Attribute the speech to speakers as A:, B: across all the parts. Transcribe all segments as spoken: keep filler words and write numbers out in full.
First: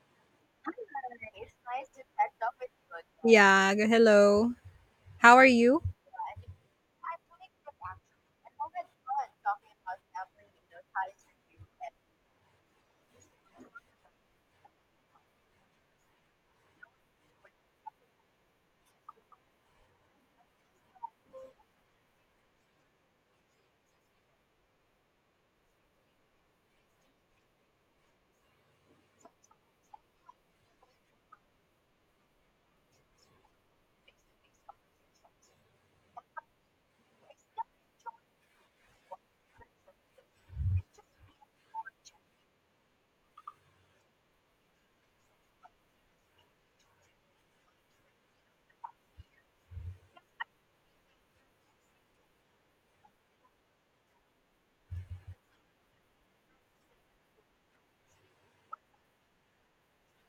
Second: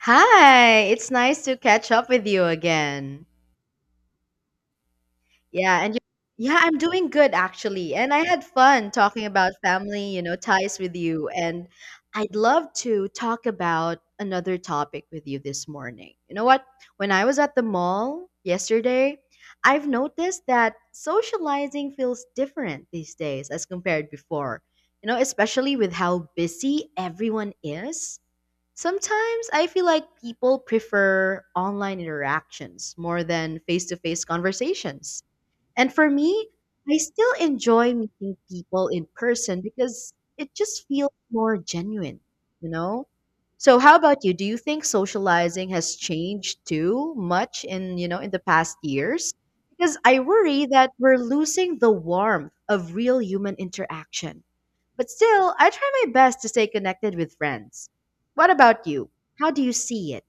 A: Hi, it's nice to catch up with you again.
B: Yeah, g- hello. How are
A: Yeah,
B: you?
A: and you. Yeah, I'm doing good actually. And I had fun talking about family, you know, ties with you. And I'd love to talk about another topic with you this morning. You know what? When I was at the mall yesterday, I've noticed that socializing feels different these days as compared before. You know, especially with how busy everyone is. Sometimes I feel like people prefer online interactions more than face to face conversations. And for me, I still enjoy meeting people in person because it just feels more genuine, you know? So how about you? Do you think socializing has changed too much in, you know, in the past years? Because I worry that we're losing the warmth of real human interaction. But still, I try my best to stay connected with friends. What about you? How do you see it?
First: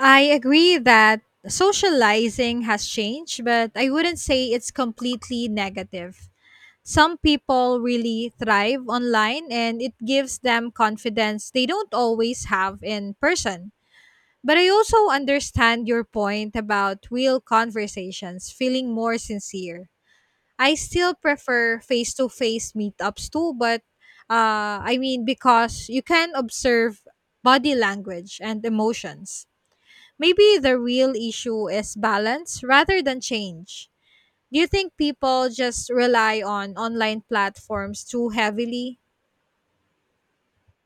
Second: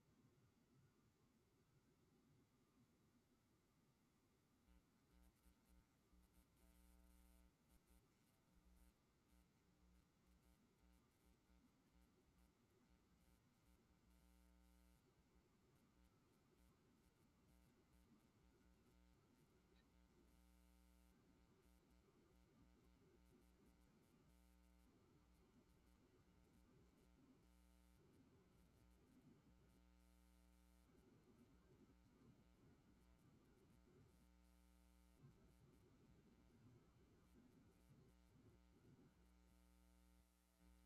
B: I agree that socializing has changed, but I wouldn't say it's completely negative. Some people really thrive online and it gives them confidence they don't always have in person. But I also understand your point about real conversations feeling more sincere. I still prefer face to face meetups too, but uh, I mean, because you can observe body language and emotions. Maybe the real issue is balance rather than change. Do you think people just rely on online platforms too heavily?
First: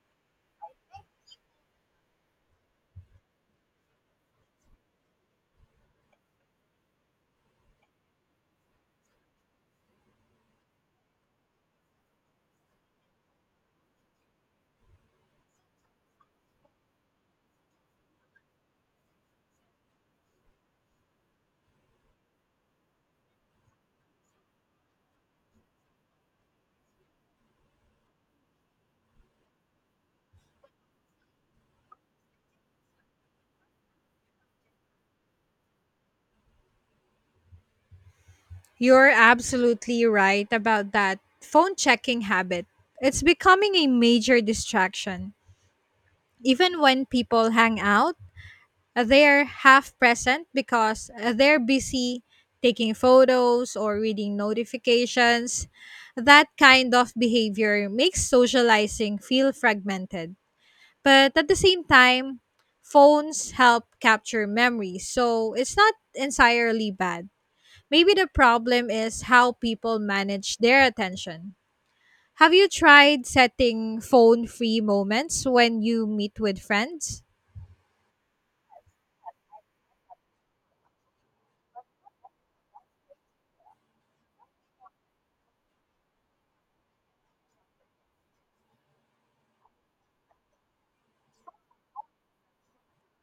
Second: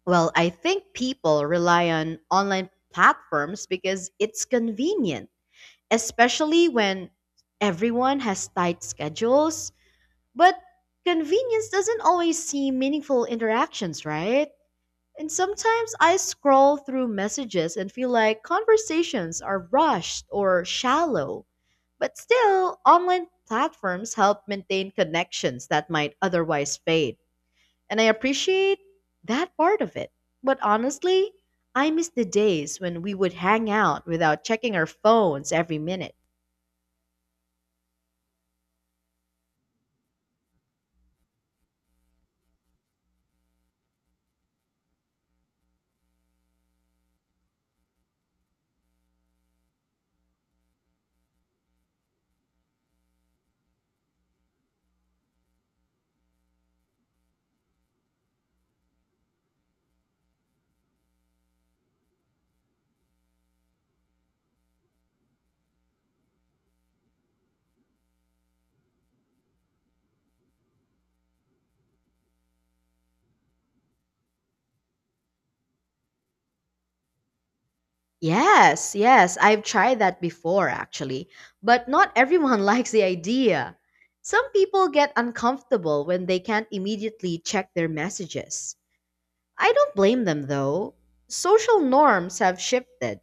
A: Well, I think people rely on online platforms because it's convenient especially when everyone has tight schedules. But convenience doesn't always see meaningful interactions, right? And sometimes I scroll through messages and feel like conversations are rushed or shallow. But still, online platforms help maintain connections that might otherwise fade. And I appreciate that part of it. But honestly, I miss the days when we would hang out without checking our phones every minute.
B: You're absolutely right about that phone checking habit. It's becoming a major distraction. Even when people hang out, Uh, they're half present because uh, they're busy taking photos or reading notifications. That kind of behavior makes socializing feel fragmented. But at the same time, phones help capture memories, so it's not entirely bad. Maybe the problem is how people manage their attention. Have you tried setting phone free moments when you meet with friends?
A: Yes, yes, I've tried that before actually, but not everyone likes the idea. Some people get uncomfortable when they can't immediately check their messages. I don't blame them though. Social norms have shifted.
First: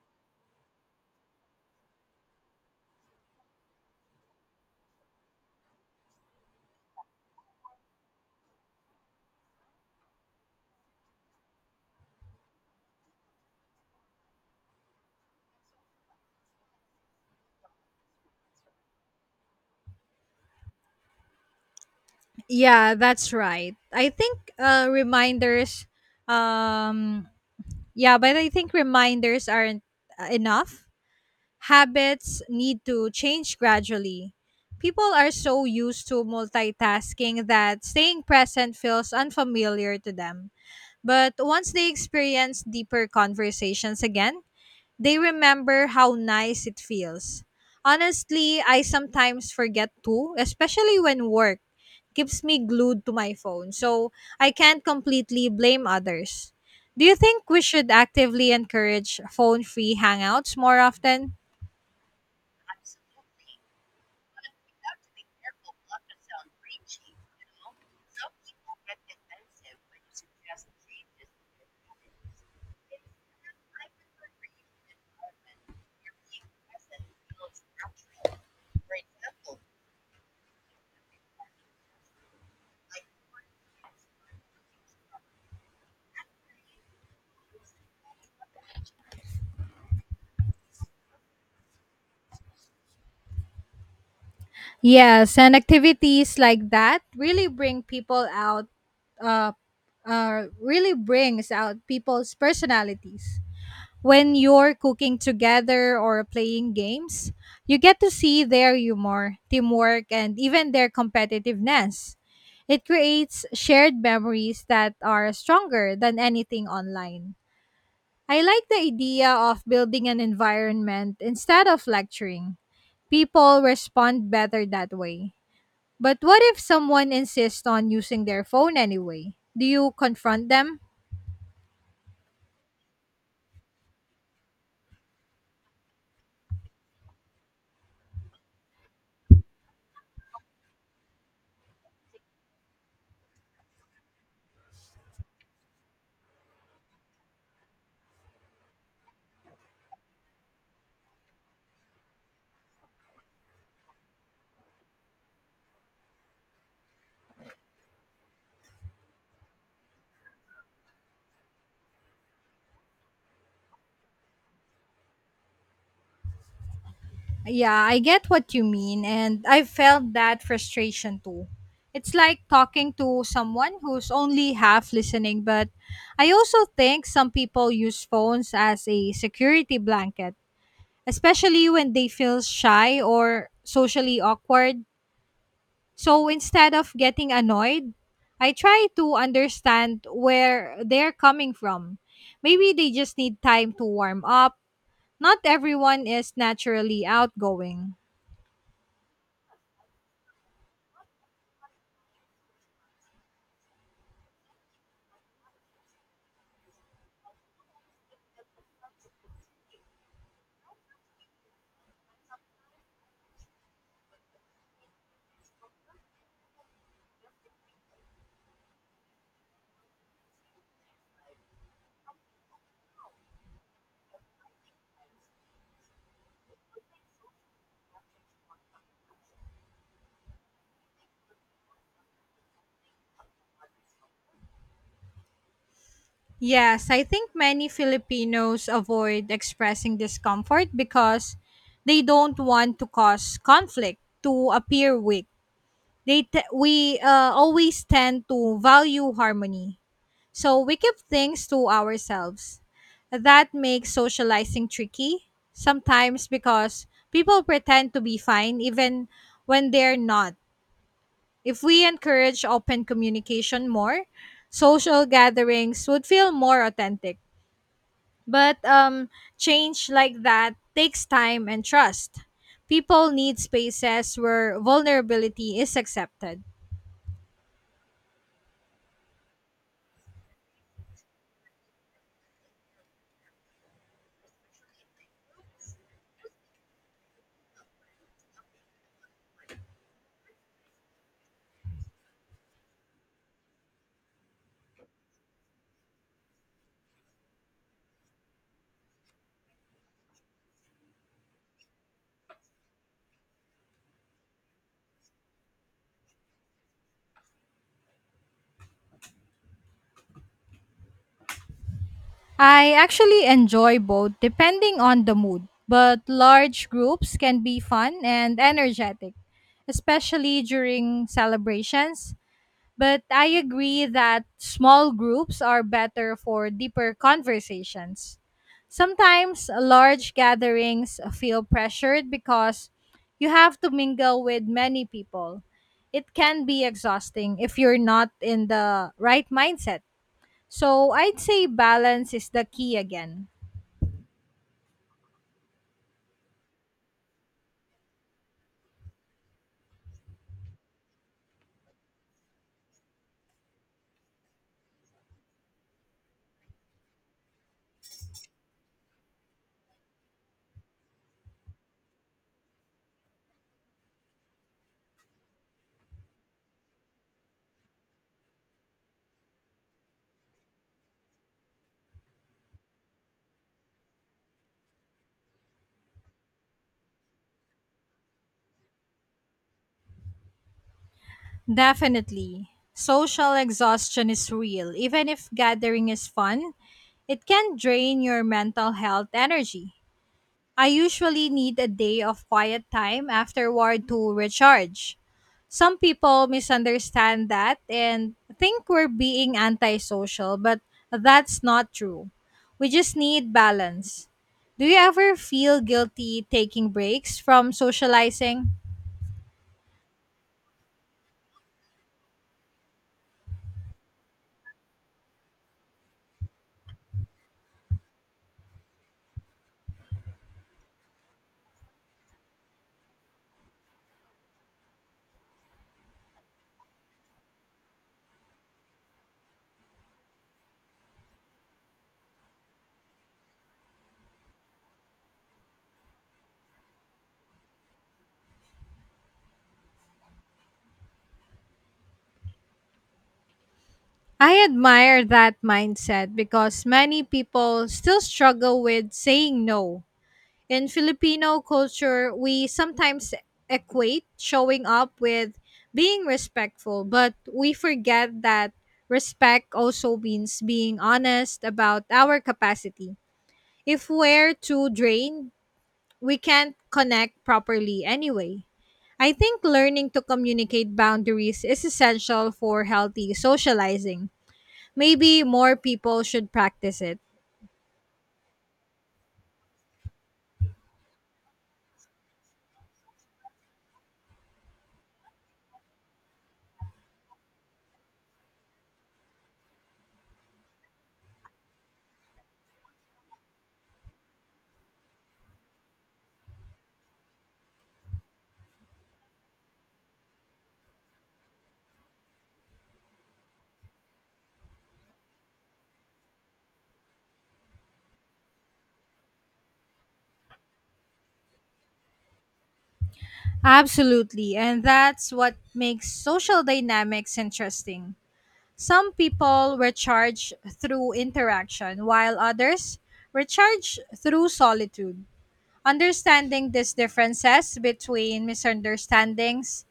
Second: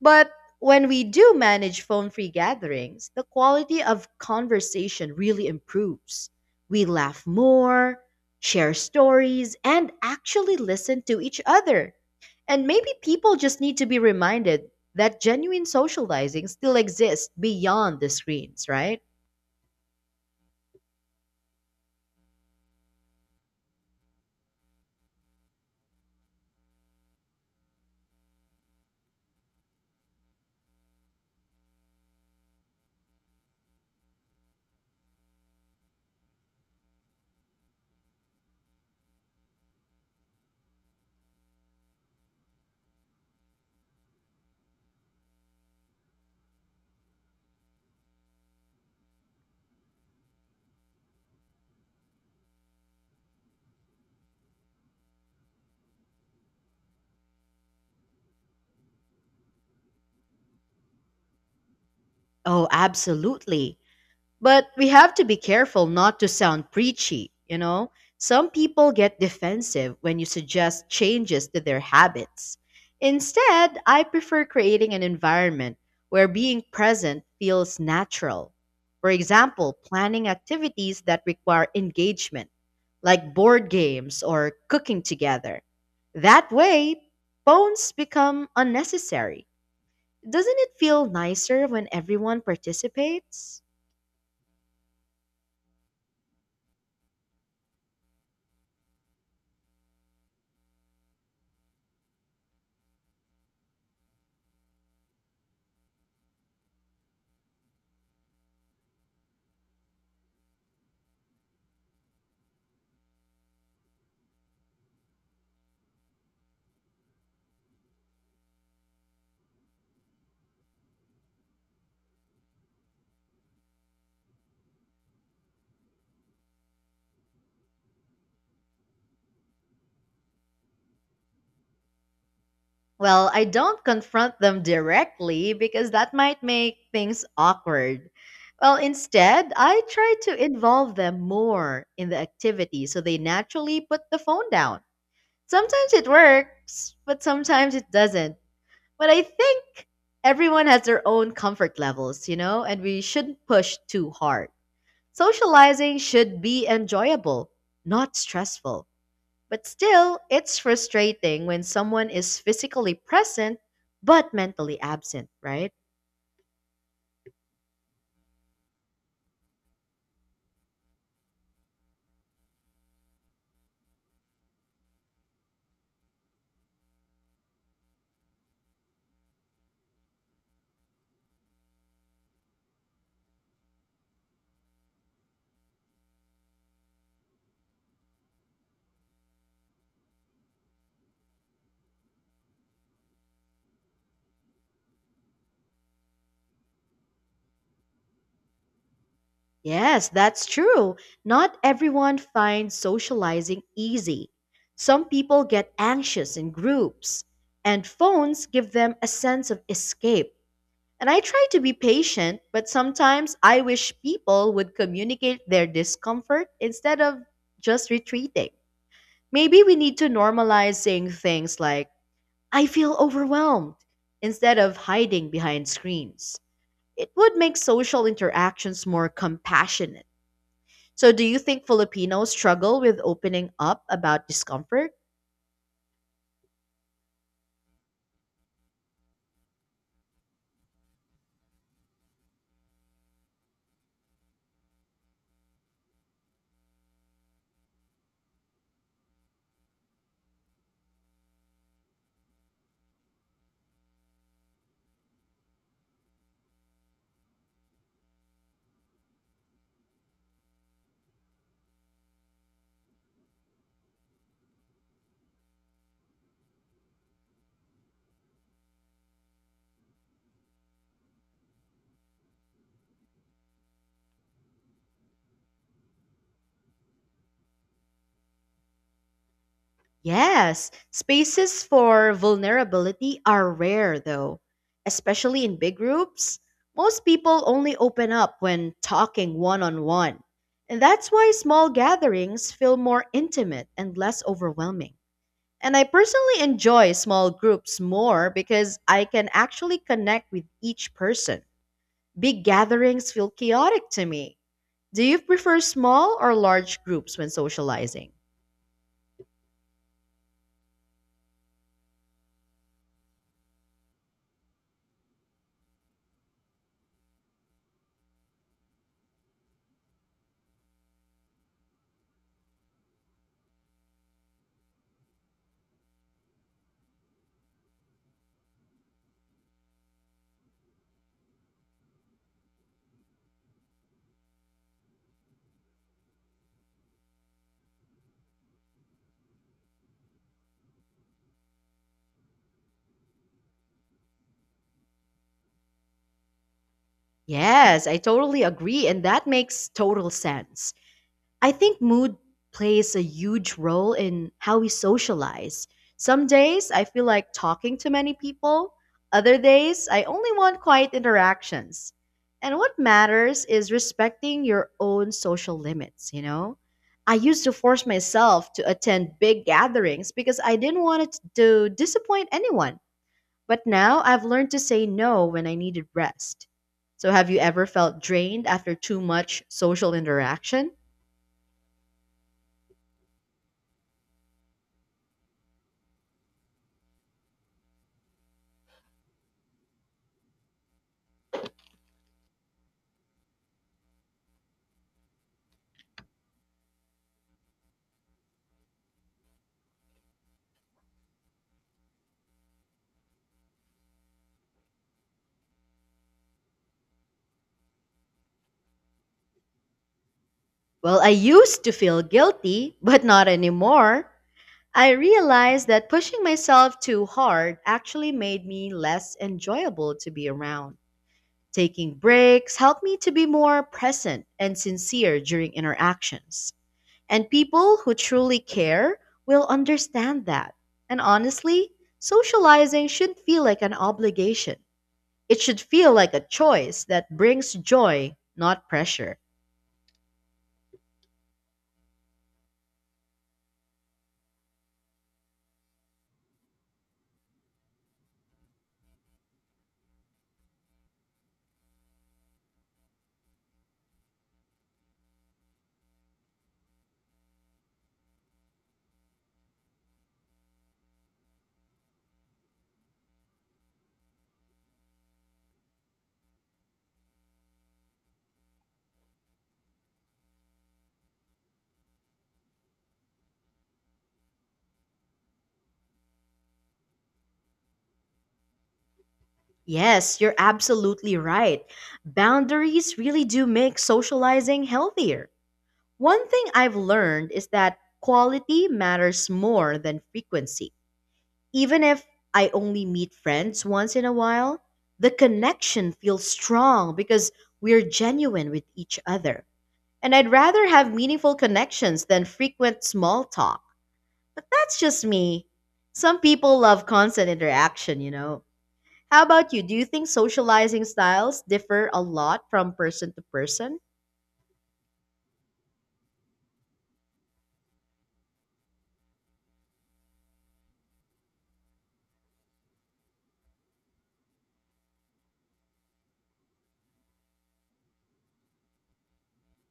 A: But when we do manage phone free gatherings, the quality of conversation really improves. We laugh more, share stories, and actually listen to each other. And maybe people just need to be reminded that genuine socializing still exists beyond the screens, right?
B: Yeah, that's right. I think uh reminders um yeah, but I think reminders aren't uh, enough. Habits need to change gradually. People are so used to multitasking that staying present feels unfamiliar to them. But once they experience deeper conversations again, they remember how nice it feels. Honestly, I sometimes forget too, especially when work keeps me glued to my phone, so I can't completely blame others. Do you think we should actively encourage phone free hangouts more often?
A: Oh, absolutely. But we have to be careful not to sound preachy, you know? Some people get defensive when you suggest changes to their habits. Instead, I prefer creating an environment where being present feels natural. For example, planning activities that require engagement, like board games or cooking together. That way, phones become unnecessary. Doesn't it feel nicer when everyone participates?
B: Yes, and activities like that really bring people out, uh, uh, really brings out people's personalities. When you're cooking together or playing games, you get to see their humor, teamwork, and even their competitiveness. It creates shared memories that are stronger than anything online. I like the idea of building an environment instead of lecturing. People respond better that way. But what if someone insists on using their phone anyway? Do you confront them?
A: Well, I don't confront them directly because that might make things awkward. Well, instead, I try to involve them more in the activity so they naturally put the phone down. Sometimes it works, but sometimes it doesn't. But I think everyone has their own comfort levels, you know, and we shouldn't push too hard. Socializing should be enjoyable, not stressful. But still, it's frustrating when someone is physically present but mentally absent, right?
B: Yeah, I get what you mean, and I felt that frustration too. It's like talking to someone who's only half listening, but I also think some people use phones as a security blanket, especially when they feel shy or socially awkward. So instead of getting annoyed, I try to understand where they're coming from. Maybe they just need time to warm up. Not everyone is naturally outgoing.
A: Yes, that's true. Not everyone finds socializing easy. Some people get anxious in groups, and phones give them a sense of escape. And I try to be patient, but sometimes I wish people would communicate their discomfort instead of just retreating. Maybe we need to normalize saying things like, I feel overwhelmed, instead of hiding behind screens. It would make social interactions more compassionate. So, do you think Filipinos struggle with opening up about discomfort?
B: Yes, I think many Filipinos avoid expressing discomfort because they don't want to cause conflict, to appear weak. They t- we uh, always tend to value harmony. So we keep things to ourselves. That makes socializing tricky sometimes because people pretend to be fine even when they're not. If we encourage open communication more, social gatherings would feel more authentic. But um, change like that takes time and trust. People need spaces where vulnerability is accepted.
A: Yes, spaces for vulnerability are rare though, especially in big groups. Most people only open up when talking one on one. And that's why small gatherings feel more intimate and less overwhelming. And I personally enjoy small groups more because I can actually connect with each person. Big gatherings feel chaotic to me, do you prefer small or large groups when socializing?
B: I actually enjoy both depending on the mood, but large groups can be fun and energetic, especially during celebrations. But I agree that small groups are better for deeper conversations. Sometimes large gatherings feel pressured because you have to mingle with many people. It can be exhausting if you're not in the right mindset. So I'd say balance is the key again.
A: Yes, I totally agree, and that makes total sense. I think mood plays a huge role in how we socialize. Some days I feel like talking to many people, other days I only want quiet interactions. And what matters is respecting your own social limits, you know? I used to force myself to attend big gatherings because I didn't want it to disappoint anyone. But now I've learned to say no when I needed rest. So, have you ever felt drained after too much social interaction?
B: Definitely. Social exhaustion is real. Even if gathering is fun, it can drain your mental health energy. I usually need a day of quiet time afterward to recharge. Some people misunderstand that and think we're being antisocial, but that's not true. We just need balance. Do you ever feel guilty taking breaks from socializing?
A: Well, I used to feel guilty, but not anymore. I realized that pushing myself too hard actually made me less enjoyable to be around. Taking breaks helped me to be more present and sincere during interactions. And people who truly care will understand that. And honestly, socializing shouldn't feel like an obligation. It should feel like a choice that brings joy, not pressure.
B: I admire that mindset because many people still struggle with saying no. In Filipino culture, we sometimes equate showing up with being respectful, but we forget that respect also means being honest about our capacity. If we're too drained, we can't connect properly anyway. I think learning to communicate boundaries is essential for healthy socializing. Maybe more people should practice it.
A: Yes, you're absolutely right. Boundaries really do make socializing healthier. One thing I've learned is that quality matters more than frequency. Even if I only meet friends once in a while, the connection feels strong because we're genuine with each other. And I'd rather have meaningful connections than frequent small talk. But that's just me. Some people love constant interaction, you know. How about you? Do you think socializing styles differ a lot from person to person?
B: Absolutely, and that's what makes social dynamics interesting. Some people recharge through interaction, while others recharge through solitude. Understanding these differences between misunderstandings,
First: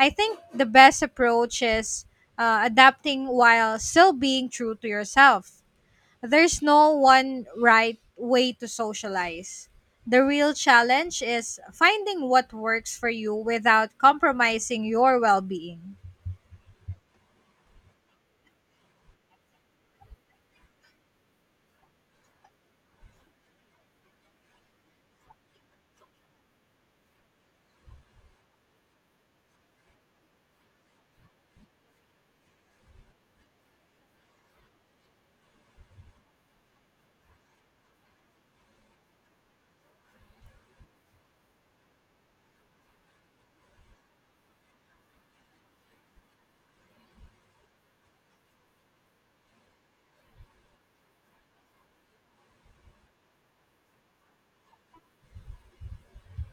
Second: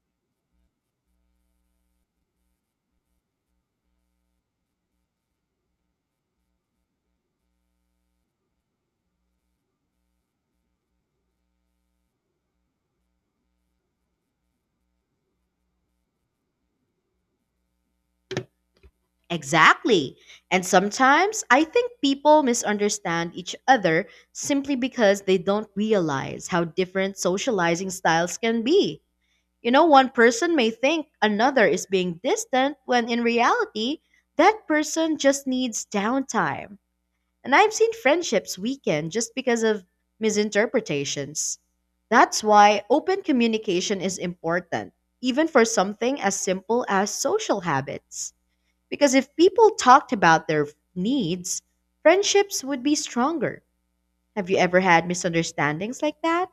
B: I think the best approach is uh, adapting while still being true to yourself. There's no one right way to socialize. The real challenge is finding what works for you without compromising your well being.
A: Exactly. And sometimes I think people misunderstand each other simply because they don't realize how different socializing styles can be. You know, one person may think another is being distant when in reality, that person just needs downtime. And I've seen friendships weaken just because of misinterpretations. That's why open communication is important, even for something as simple as social habits. Because if people talked about their needs, friendships would be stronger. Have you ever had misunderstandings like that?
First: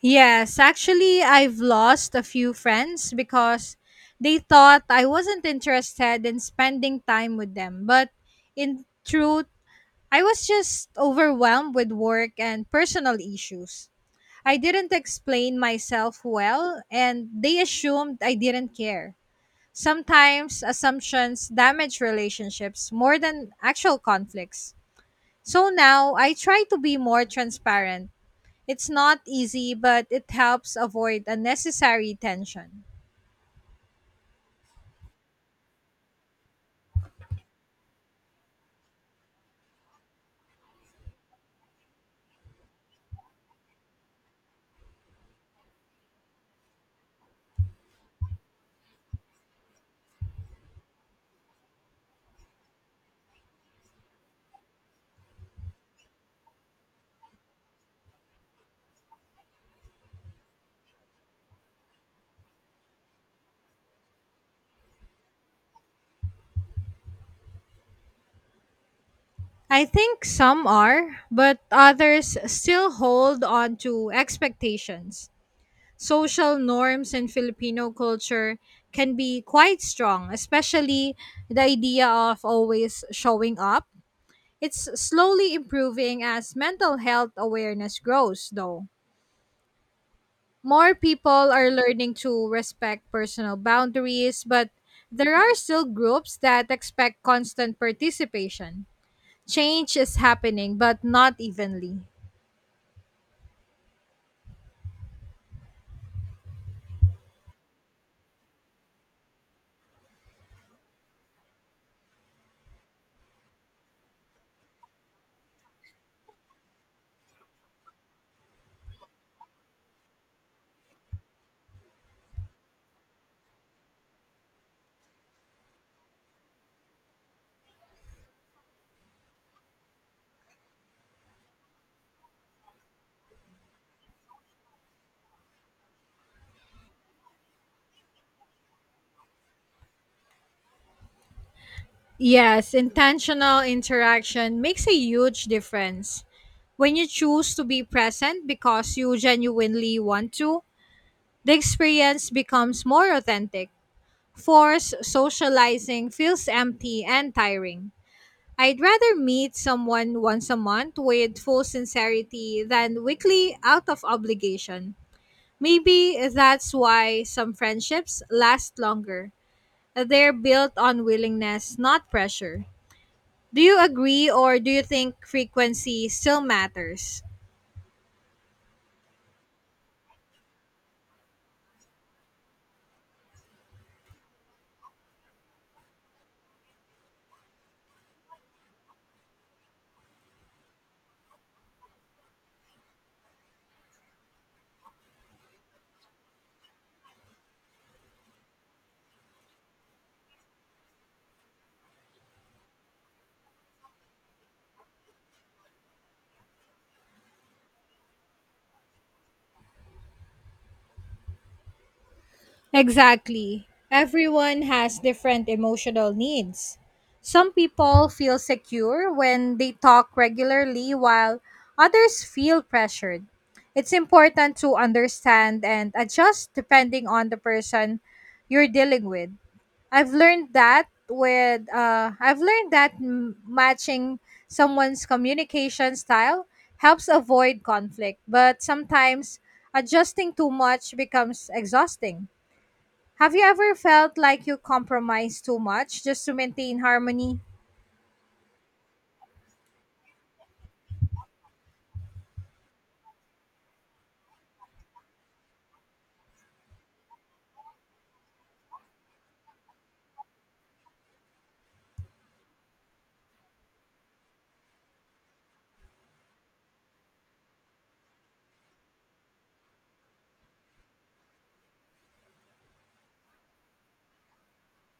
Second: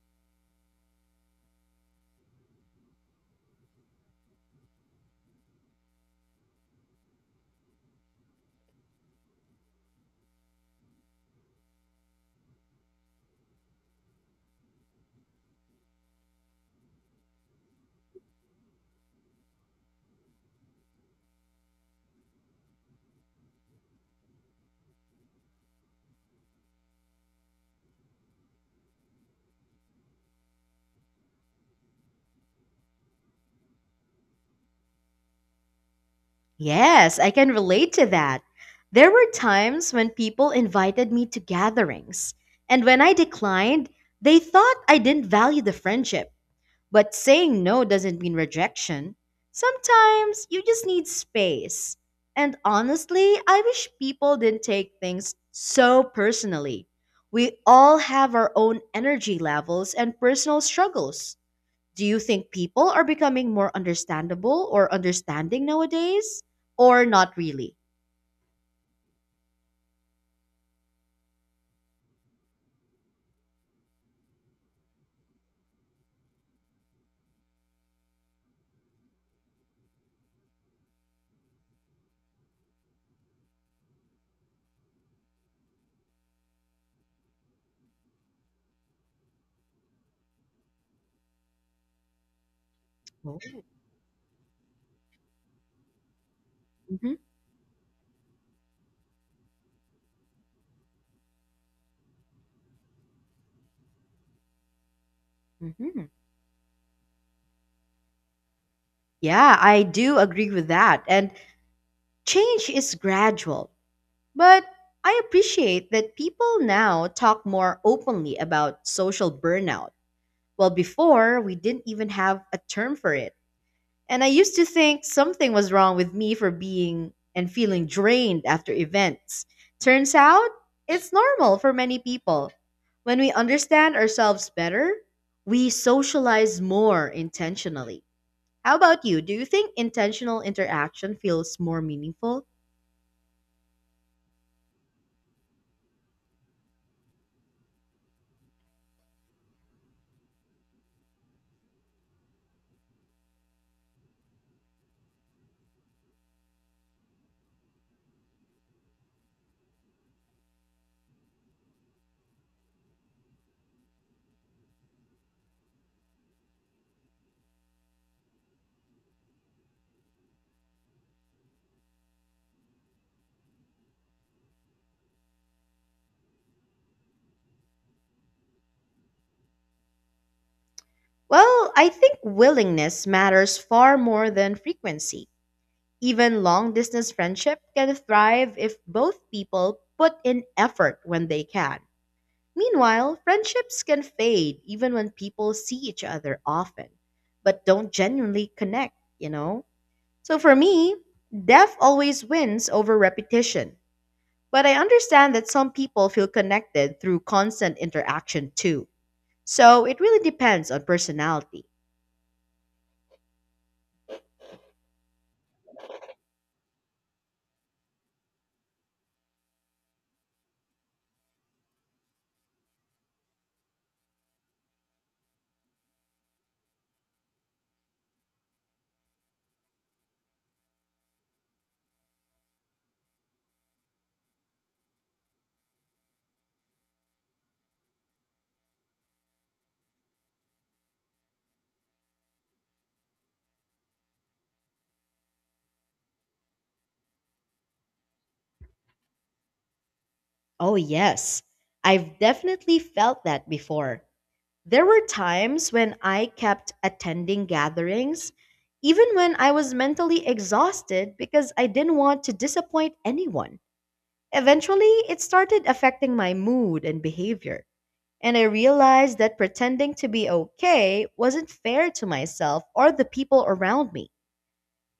B: Yes, actually, I've lost a few friends because they thought I wasn't interested in spending time with them. But in truth, I was just overwhelmed with work and personal issues. I didn't explain myself well, and they assumed I didn't care. Sometimes assumptions damage relationships more than actual conflicts. So now I try to be more transparent. It's not easy, but it helps avoid unnecessary tension.
A: Yes, I can relate to that. There were times when people invited me to gatherings, and when I declined, they thought I didn't value the friendship. But saying no doesn't mean rejection. Sometimes you just need space. And honestly, I wish people didn't take things so personally. We all have our own energy levels and personal struggles. Do you think people are becoming more understandable or understanding nowadays, or not really?
B: I think some are, but others still hold on to expectations. Social norms in Filipino culture can be quite strong, especially the idea of always showing up. It's slowly improving as mental health awareness grows, though. More people are learning to respect
A: Oh.
B: personal boundaries, but there are still groups that
A: hmm
B: expect constant participation. Change is happening, but not evenly.
A: hmm Yeah, I do agree with that. And change is gradual, but I appreciate that people now talk more openly about social burnout. Well, before, we didn't even have a term for it. And I used to think something was wrong with me for being and feeling drained after events. Turns out, it's normal for many people. When we understand ourselves better, we socialize more intentionally. How about you? Do you think intentional interaction feels more meaningful?
B: Yes, intentional interaction makes a huge difference. When you choose to be present because you genuinely want to, the experience becomes more authentic. Forced socializing feels empty and tiring. I'd rather meet someone once a month with full sincerity than weekly out of obligation. Maybe that's why some friendships last longer. They're built on willingness, not pressure. Do you agree or do you think frequency still matters?
A: Well, I think willingness matters far more than frequency. Even long distance friendship can thrive if both people put in effort when they can. Meanwhile, friendships can fade even when people see each other often, but don't genuinely connect, you know? So for me, depth always wins over repetition. But I understand that some people feel connected through constant interaction too. So it really depends on personality.
B: Exactly. Everyone has different emotional needs. Some people feel secure when they talk regularly, while others feel pressured. It's important to understand and adjust depending on the person you're dealing with. I've learned that with uh, I've learned that m- matching someone's communication style helps avoid conflict, but sometimes adjusting too much becomes exhausting. Have you ever felt like you compromise too much just to maintain harmony?
A: Oh, yes. I've definitely felt that before. There were times when I kept attending gatherings, even when I was mentally exhausted because I didn't want to disappoint anyone. Eventually, it started affecting my mood and behavior, and I realized that pretending to be okay wasn't fair to myself or the people around me.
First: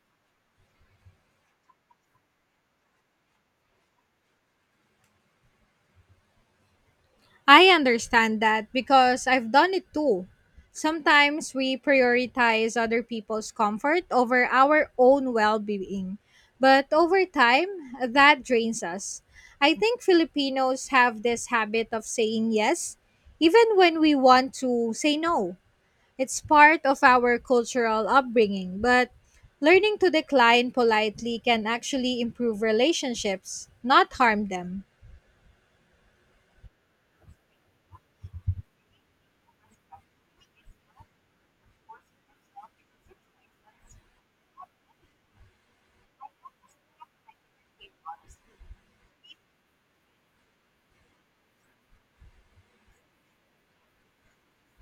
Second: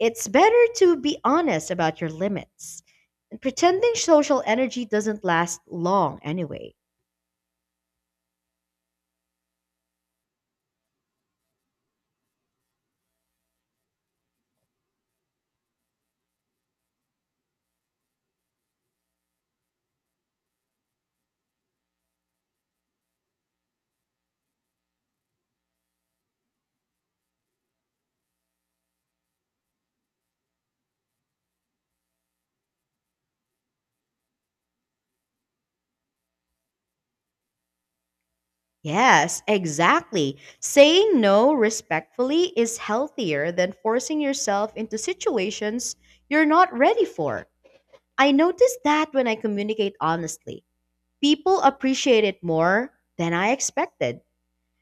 A: It's better to be honest about your limits. And pretending social energy doesn't last long anyway.
B: I understand that because I've done it too. Sometimes we prioritize other people's comfort over our own well being. But over time, that drains us. I think Filipinos have this habit of saying yes, even when we want to say no. It's part of our cultural upbringing, but learning to decline politely can actually improve relationships, not harm them.
A: Yes, exactly. Saying no respectfully is healthier than forcing yourself into situations you're not ready for. I notice that when I communicate honestly, people appreciate it more than I expected.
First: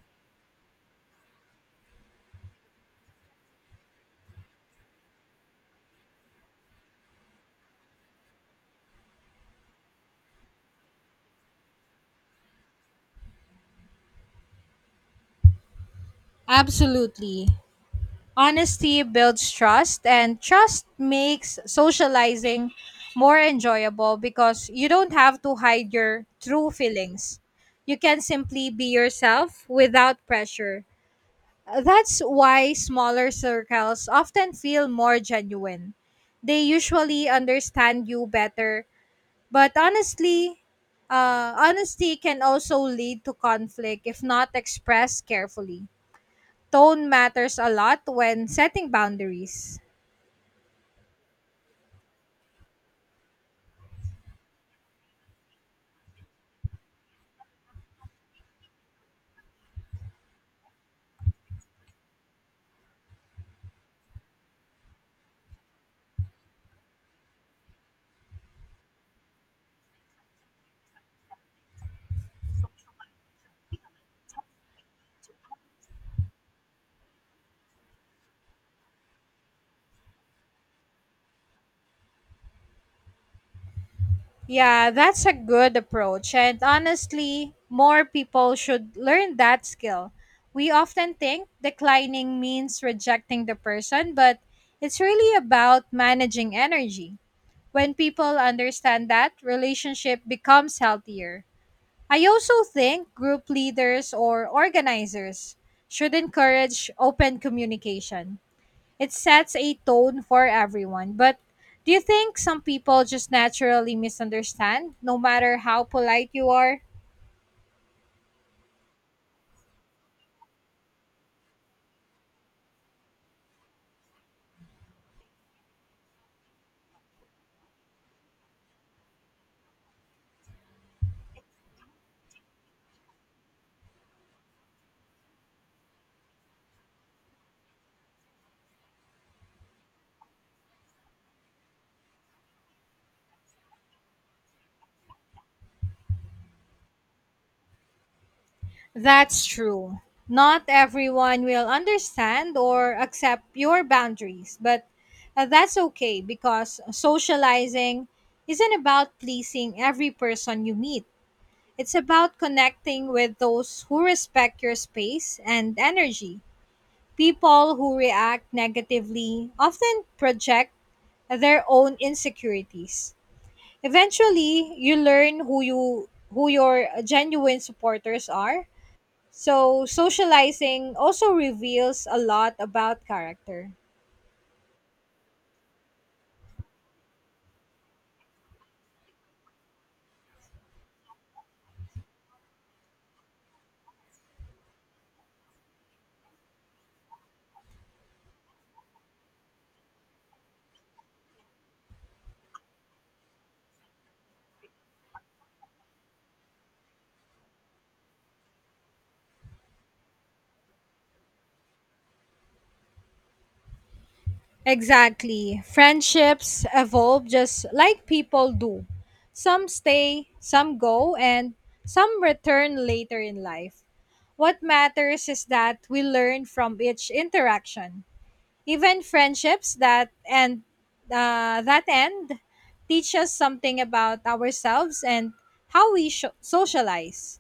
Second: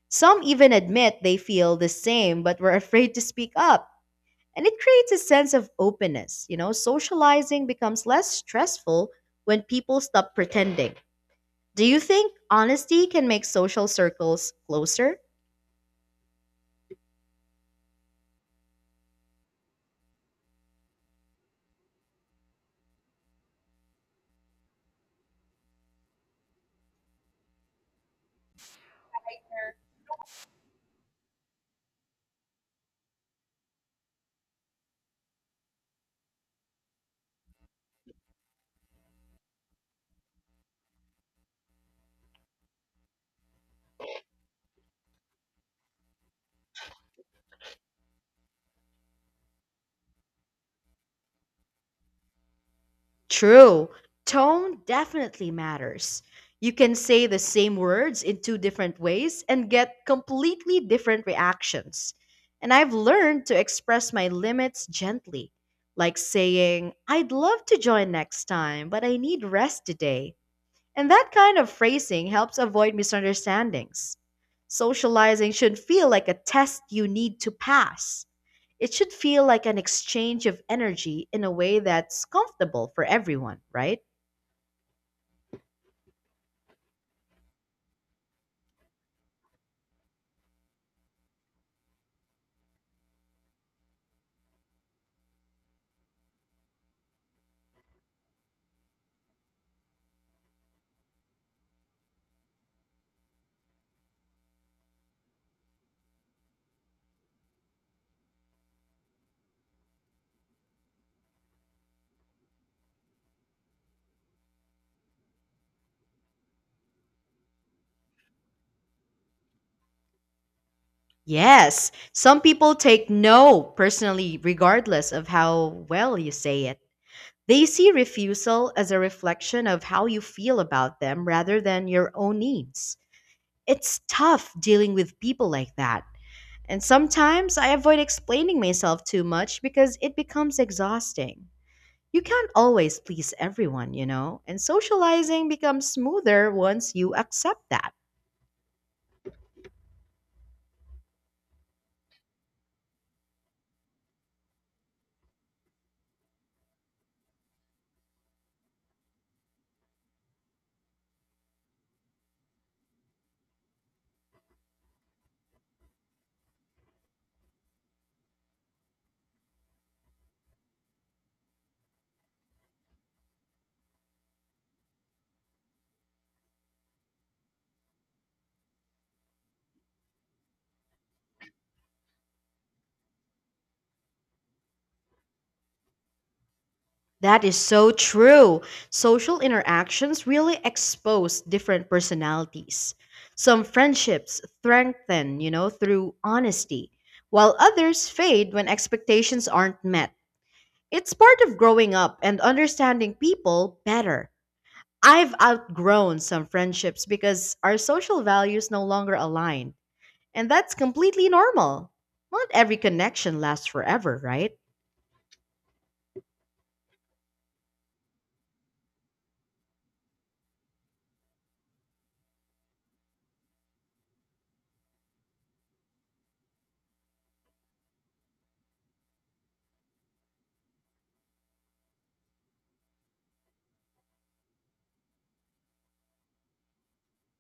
A: Some even admit they feel the same but were afraid to speak up. And it creates a sense of openness. You know, socializing becomes less stressful when people stop pretending. Do you think honesty can make social circles closer?
B: Absolutely. Honesty builds trust, and trust makes socializing more enjoyable because you don't have to hide your true feelings. You can simply be yourself without pressure. That's why smaller circles often feel more genuine. They usually understand you better, but honestly, uh, honesty can also lead to conflict if not expressed carefully. Tone matters a lot when setting boundaries.
A: True. Tone definitely matters. You can say the same words in two different ways and get completely different reactions. And I've learned to express my limits gently, like saying, I'd love to join next time, but I need rest today. And that kind of phrasing helps avoid misunderstandings. Socializing should feel like a test you need to pass. It should feel like an exchange of energy in a way that's comfortable for everyone, right?
B: Yeah, that's a good approach. And honestly, more people should learn that skill. We often think declining means rejecting the person, but it's really about managing energy. When people understand that, relationship becomes healthier. I also think group leaders or organizers should encourage open communication. It sets a tone for everyone. But do you think some people just naturally misunderstand, no matter how polite you are?
A: Yes, some people take no personally, regardless of how well you say it. They see refusal as a reflection of how you feel about them rather than your own needs. It's tough dealing with people like that. And sometimes I avoid explaining myself too much because it becomes exhausting. You can't always please everyone, you know, and socializing becomes smoother once you accept that.
B: That's true. Not everyone will understand or accept your boundaries, but uh, that's okay because socializing isn't about pleasing every person you meet. It's about connecting with those who respect your space and energy. People who react negatively often project their own insecurities. Eventually, you learn who you who your genuine supporters are. So, socializing also reveals a lot about character.
A: That is so true. Social interactions really expose different personalities. Some friendships strengthen, you know, through honesty, while others fade when expectations aren't met. It's part of growing up and understanding people better. I've outgrown some friendships because our social values no longer align, and that's completely normal. Not every connection lasts forever, right?
B: Exactly. Friendships evolve just like people do. Some stay, some go, and some return later in life. What matters is that we learn from each interaction. Even friendships that and uh, that end teach us something about ourselves and how we sho socialize.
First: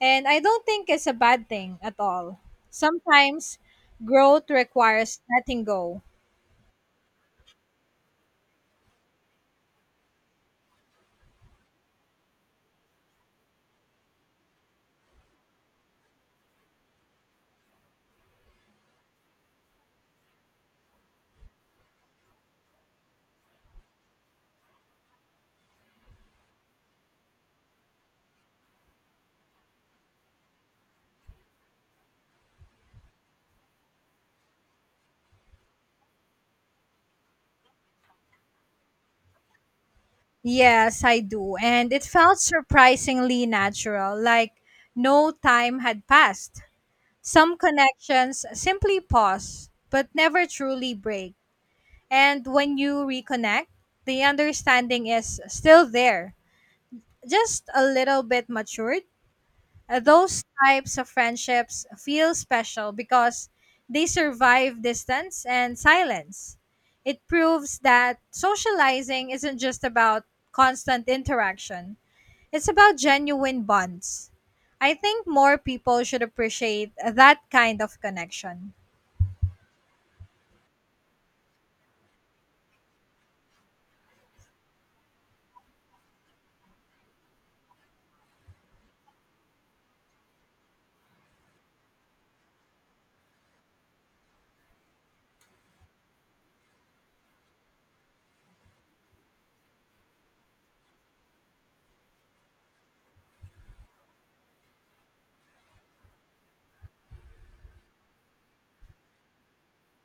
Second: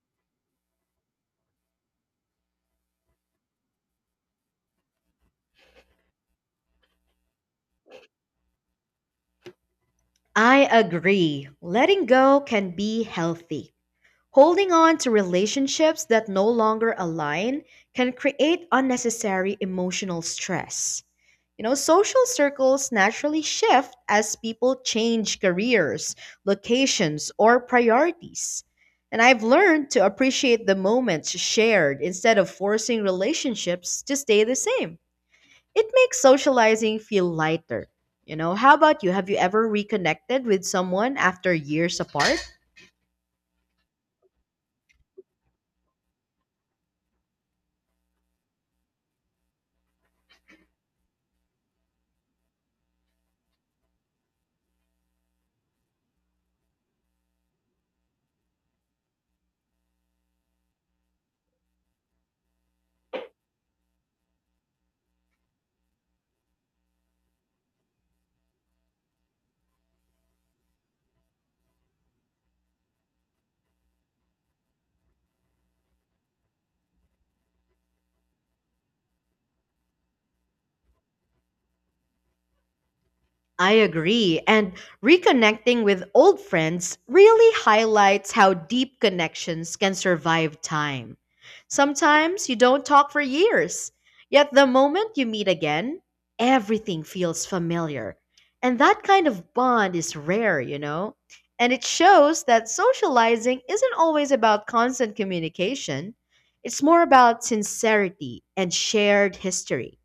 B: And I don't think it's a bad thing at all. Sometimes growth requires letting go.
A: I agree. Letting go can be healthy. Holding on to relationships that no longer align can create unnecessary emotional stress. You know, social circles naturally shift as people change careers, locations, or priorities. And I've learned to appreciate the moments shared instead of forcing relationships to stay the same. It makes socializing feel lighter. You know, how about you? Have you ever reconnected with
B: Yes,
A: someone
B: I
A: after
B: do. And
A: years
B: it felt
A: apart?
B: surprisingly natural, like no time had passed. Some connections simply pause, but never truly break. And when you reconnect, the understanding is still there, just a little bit matured. Uh, Those types of friendships feel special because they survive distance and silence. It proves that socializing isn't just about constant interaction, it's about genuine bonds. I think more people should appreciate that kind of connection.
A: I agree. And reconnecting with old friends really highlights how deep connections can survive time. Sometimes you don't talk for years, yet the moment you meet again, everything feels familiar. And that kind of bond is rare, you know? And it shows that socializing isn't always about constant communication, it's more about sincerity and shared history.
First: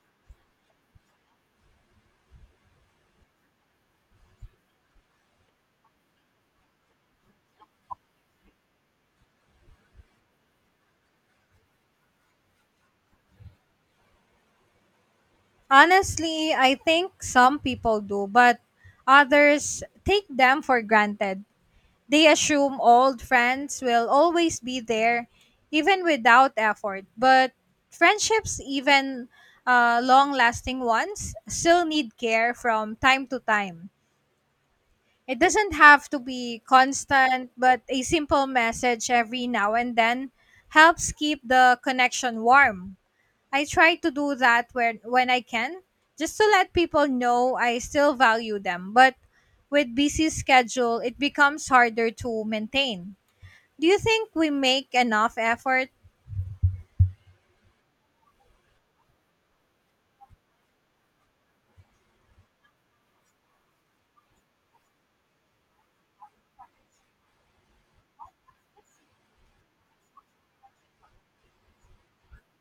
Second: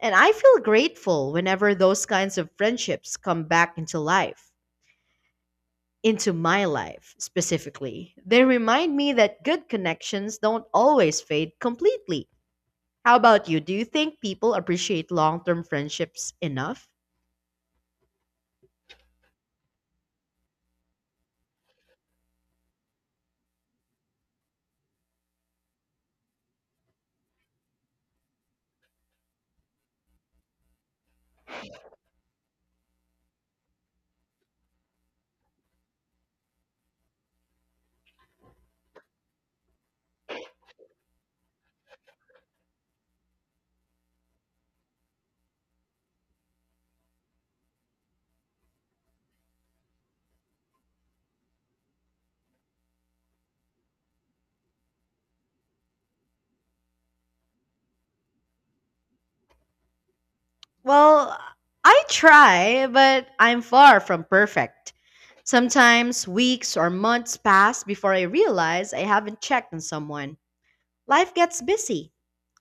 A: And I feel grateful whenever those kinds of friendships come back into life, into my life specifically. They remind me that good connections don't always fade completely. How about you? Do you think people appreciate long term friendships
B: Honestly, I
A: enough?
B: think some people do, but others take them for granted. They assume old friends will always be there, even without effort. But friendships, even uh, long lasting ones, still need care from time to time. It doesn't have to be constant, but a simple message every now and then helps keep the connection warm. I try to do that when when I can, just to let people know I still value them. But with busy schedule, it becomes harder to maintain. Do you think we make enough effort?
A: Well, I try, but I'm far from perfect. Sometimes weeks or months pass before I realize I haven't checked on someone. Life gets busy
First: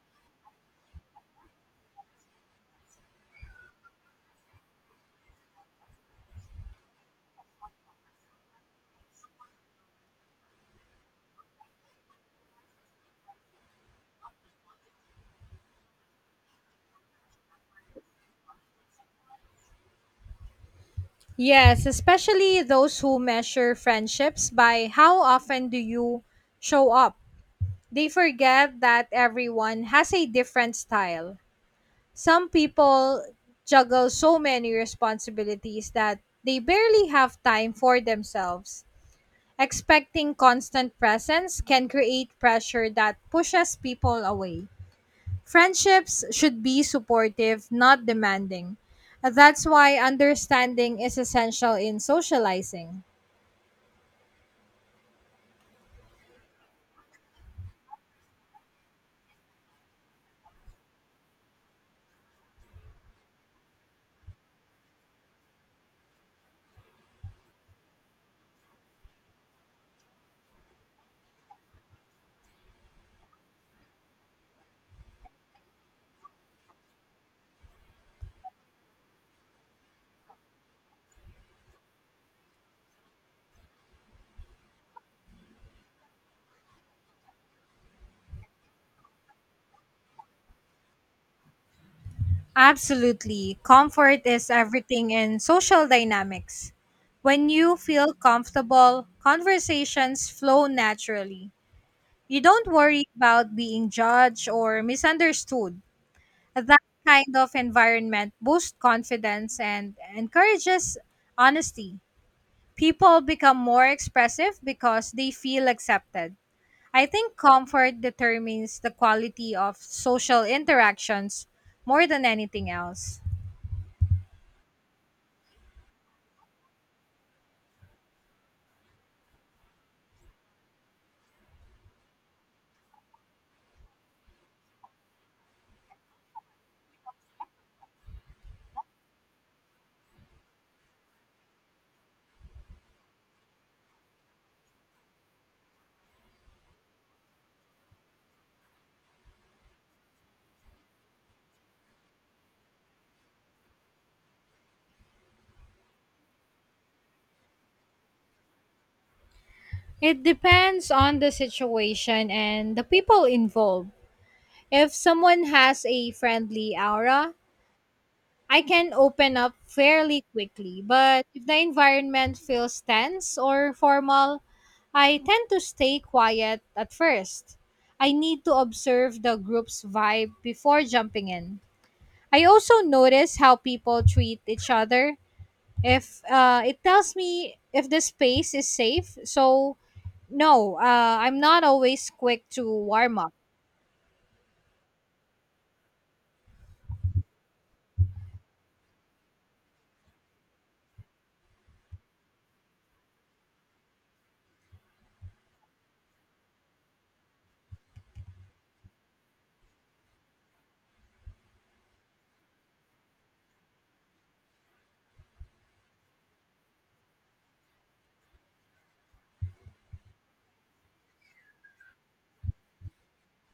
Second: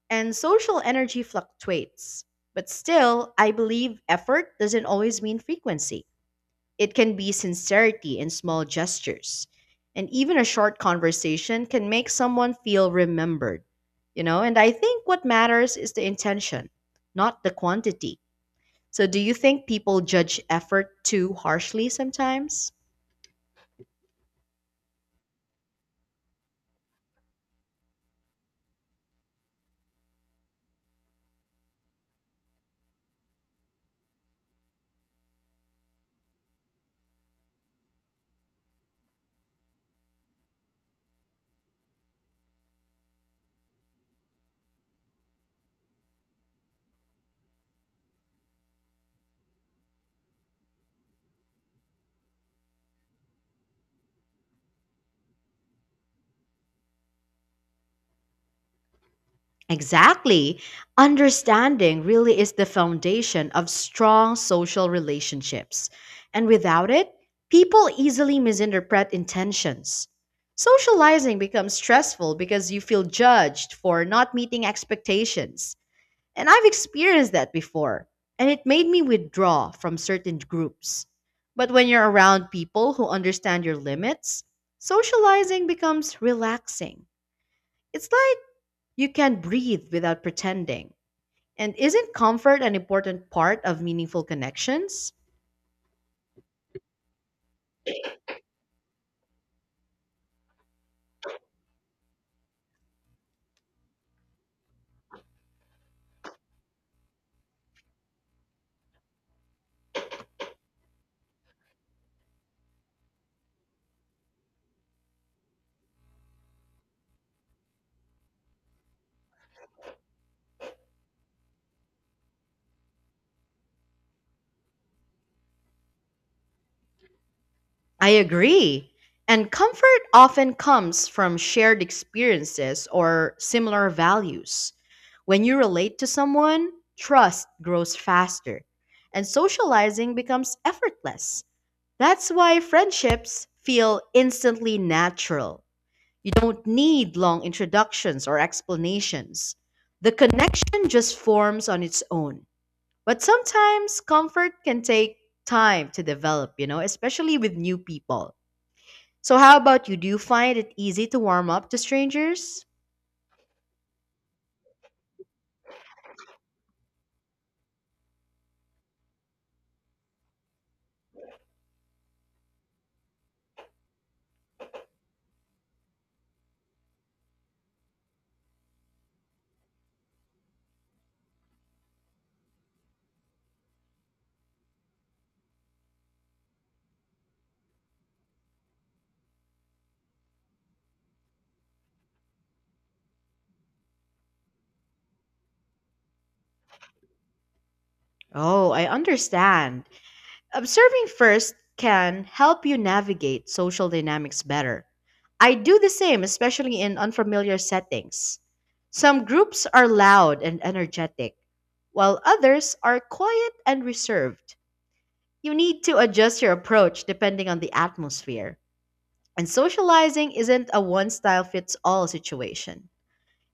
A: and social energy fluctuates. But still, I believe effort doesn't always mean frequency. It can be sincerity in small gestures. And even a short conversation can make someone feel remembered, you know? And I think what matters is the intention, not the quantity. So, do you think people judge effort too
B: Yes,
A: harshly
B: especially
A: sometimes?
B: those who measure friendships by how often do you show up. They forget that everyone has a different style. Some people juggle so many responsibilities that they barely have time for themselves. Expecting constant presence can create pressure that pushes people away. Friendships should be supportive, not demanding. That's why understanding is essential in socializing.
A: Exactly. Understanding really is the foundation of strong social relationships. And without it, people easily misinterpret intentions. Socializing becomes stressful because you feel judged for not meeting expectations. And I've experienced that before, and it made me withdraw from certain groups. But when you're around people who understand your limits, socializing becomes relaxing. It's like you can breathe without pretending. And isn't comfort an important
B: Absolutely.
A: part of
B: Comfort
A: meaningful
B: is everything
A: connections?
B: in social dynamics. When you feel comfortable, conversations flow naturally. You don't worry about being judged or misunderstood. That kind of environment boosts confidence and encourages honesty. People become more expressive because they feel accepted. I think comfort determines the quality of social interactions more than anything else.
A: I agree. And comfort often comes from shared experiences or similar values. When you relate to someone, trust grows faster, and socializing becomes effortless. That's why friendships feel instantly natural. You don't need long introductions or explanations. The connection just forms on its own. But sometimes comfort can take time to develop, you know, especially with new people. So, how about you? Do you
B: It
A: find it
B: depends
A: easy
B: on
A: to
B: the
A: warm up to
B: situation
A: strangers?
B: and the people involved. If someone has a friendly aura, I can open up fairly quickly. But if the environment feels tense or formal, I tend to stay quiet at first. I need to observe the group's vibe before jumping in. I also notice how people treat each other. If uh, it tells me if the space is safe, so no, uh, I'm not always quick to warm up.
A: Oh, I understand. Observing first can help you navigate social dynamics better. I do the same, especially in unfamiliar settings. Some groups are loud and energetic, while others are quiet and reserved. You need to adjust your approach depending on the atmosphere. And socializing isn't a one style fits all situation.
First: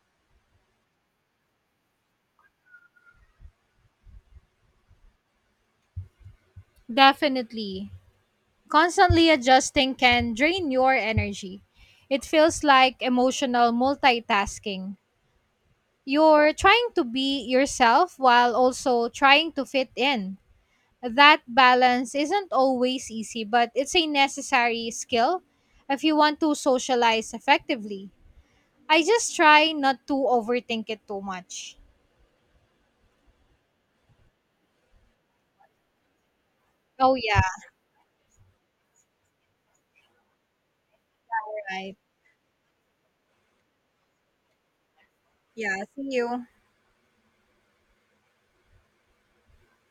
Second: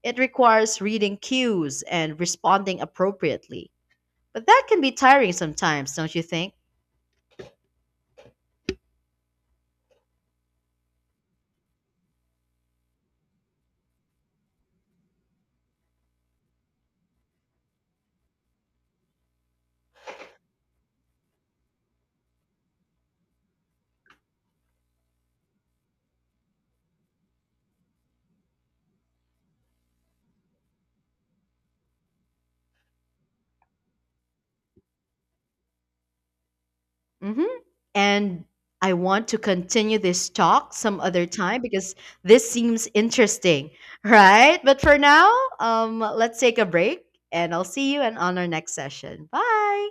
A: It requires reading cues and responding appropriately. But that can be tiring sometimes, don't you think?
B: Definitely. Constantly adjusting can drain your energy. It feels like emotional multitasking. You're trying to be yourself while also trying to fit in. That balance isn't always easy, but it's a necessary skill if you want to socialize effectively. I just try not to overthink it too much. Oh, yeah,
A: hmm And I want to continue this talk some other
B: all
A: time
B: right.
A: because this seems interesting, right? But for now,
B: Yeah,
A: um,
B: see
A: let's
B: you.
A: take a break and I'll see you and on our next session. Bye.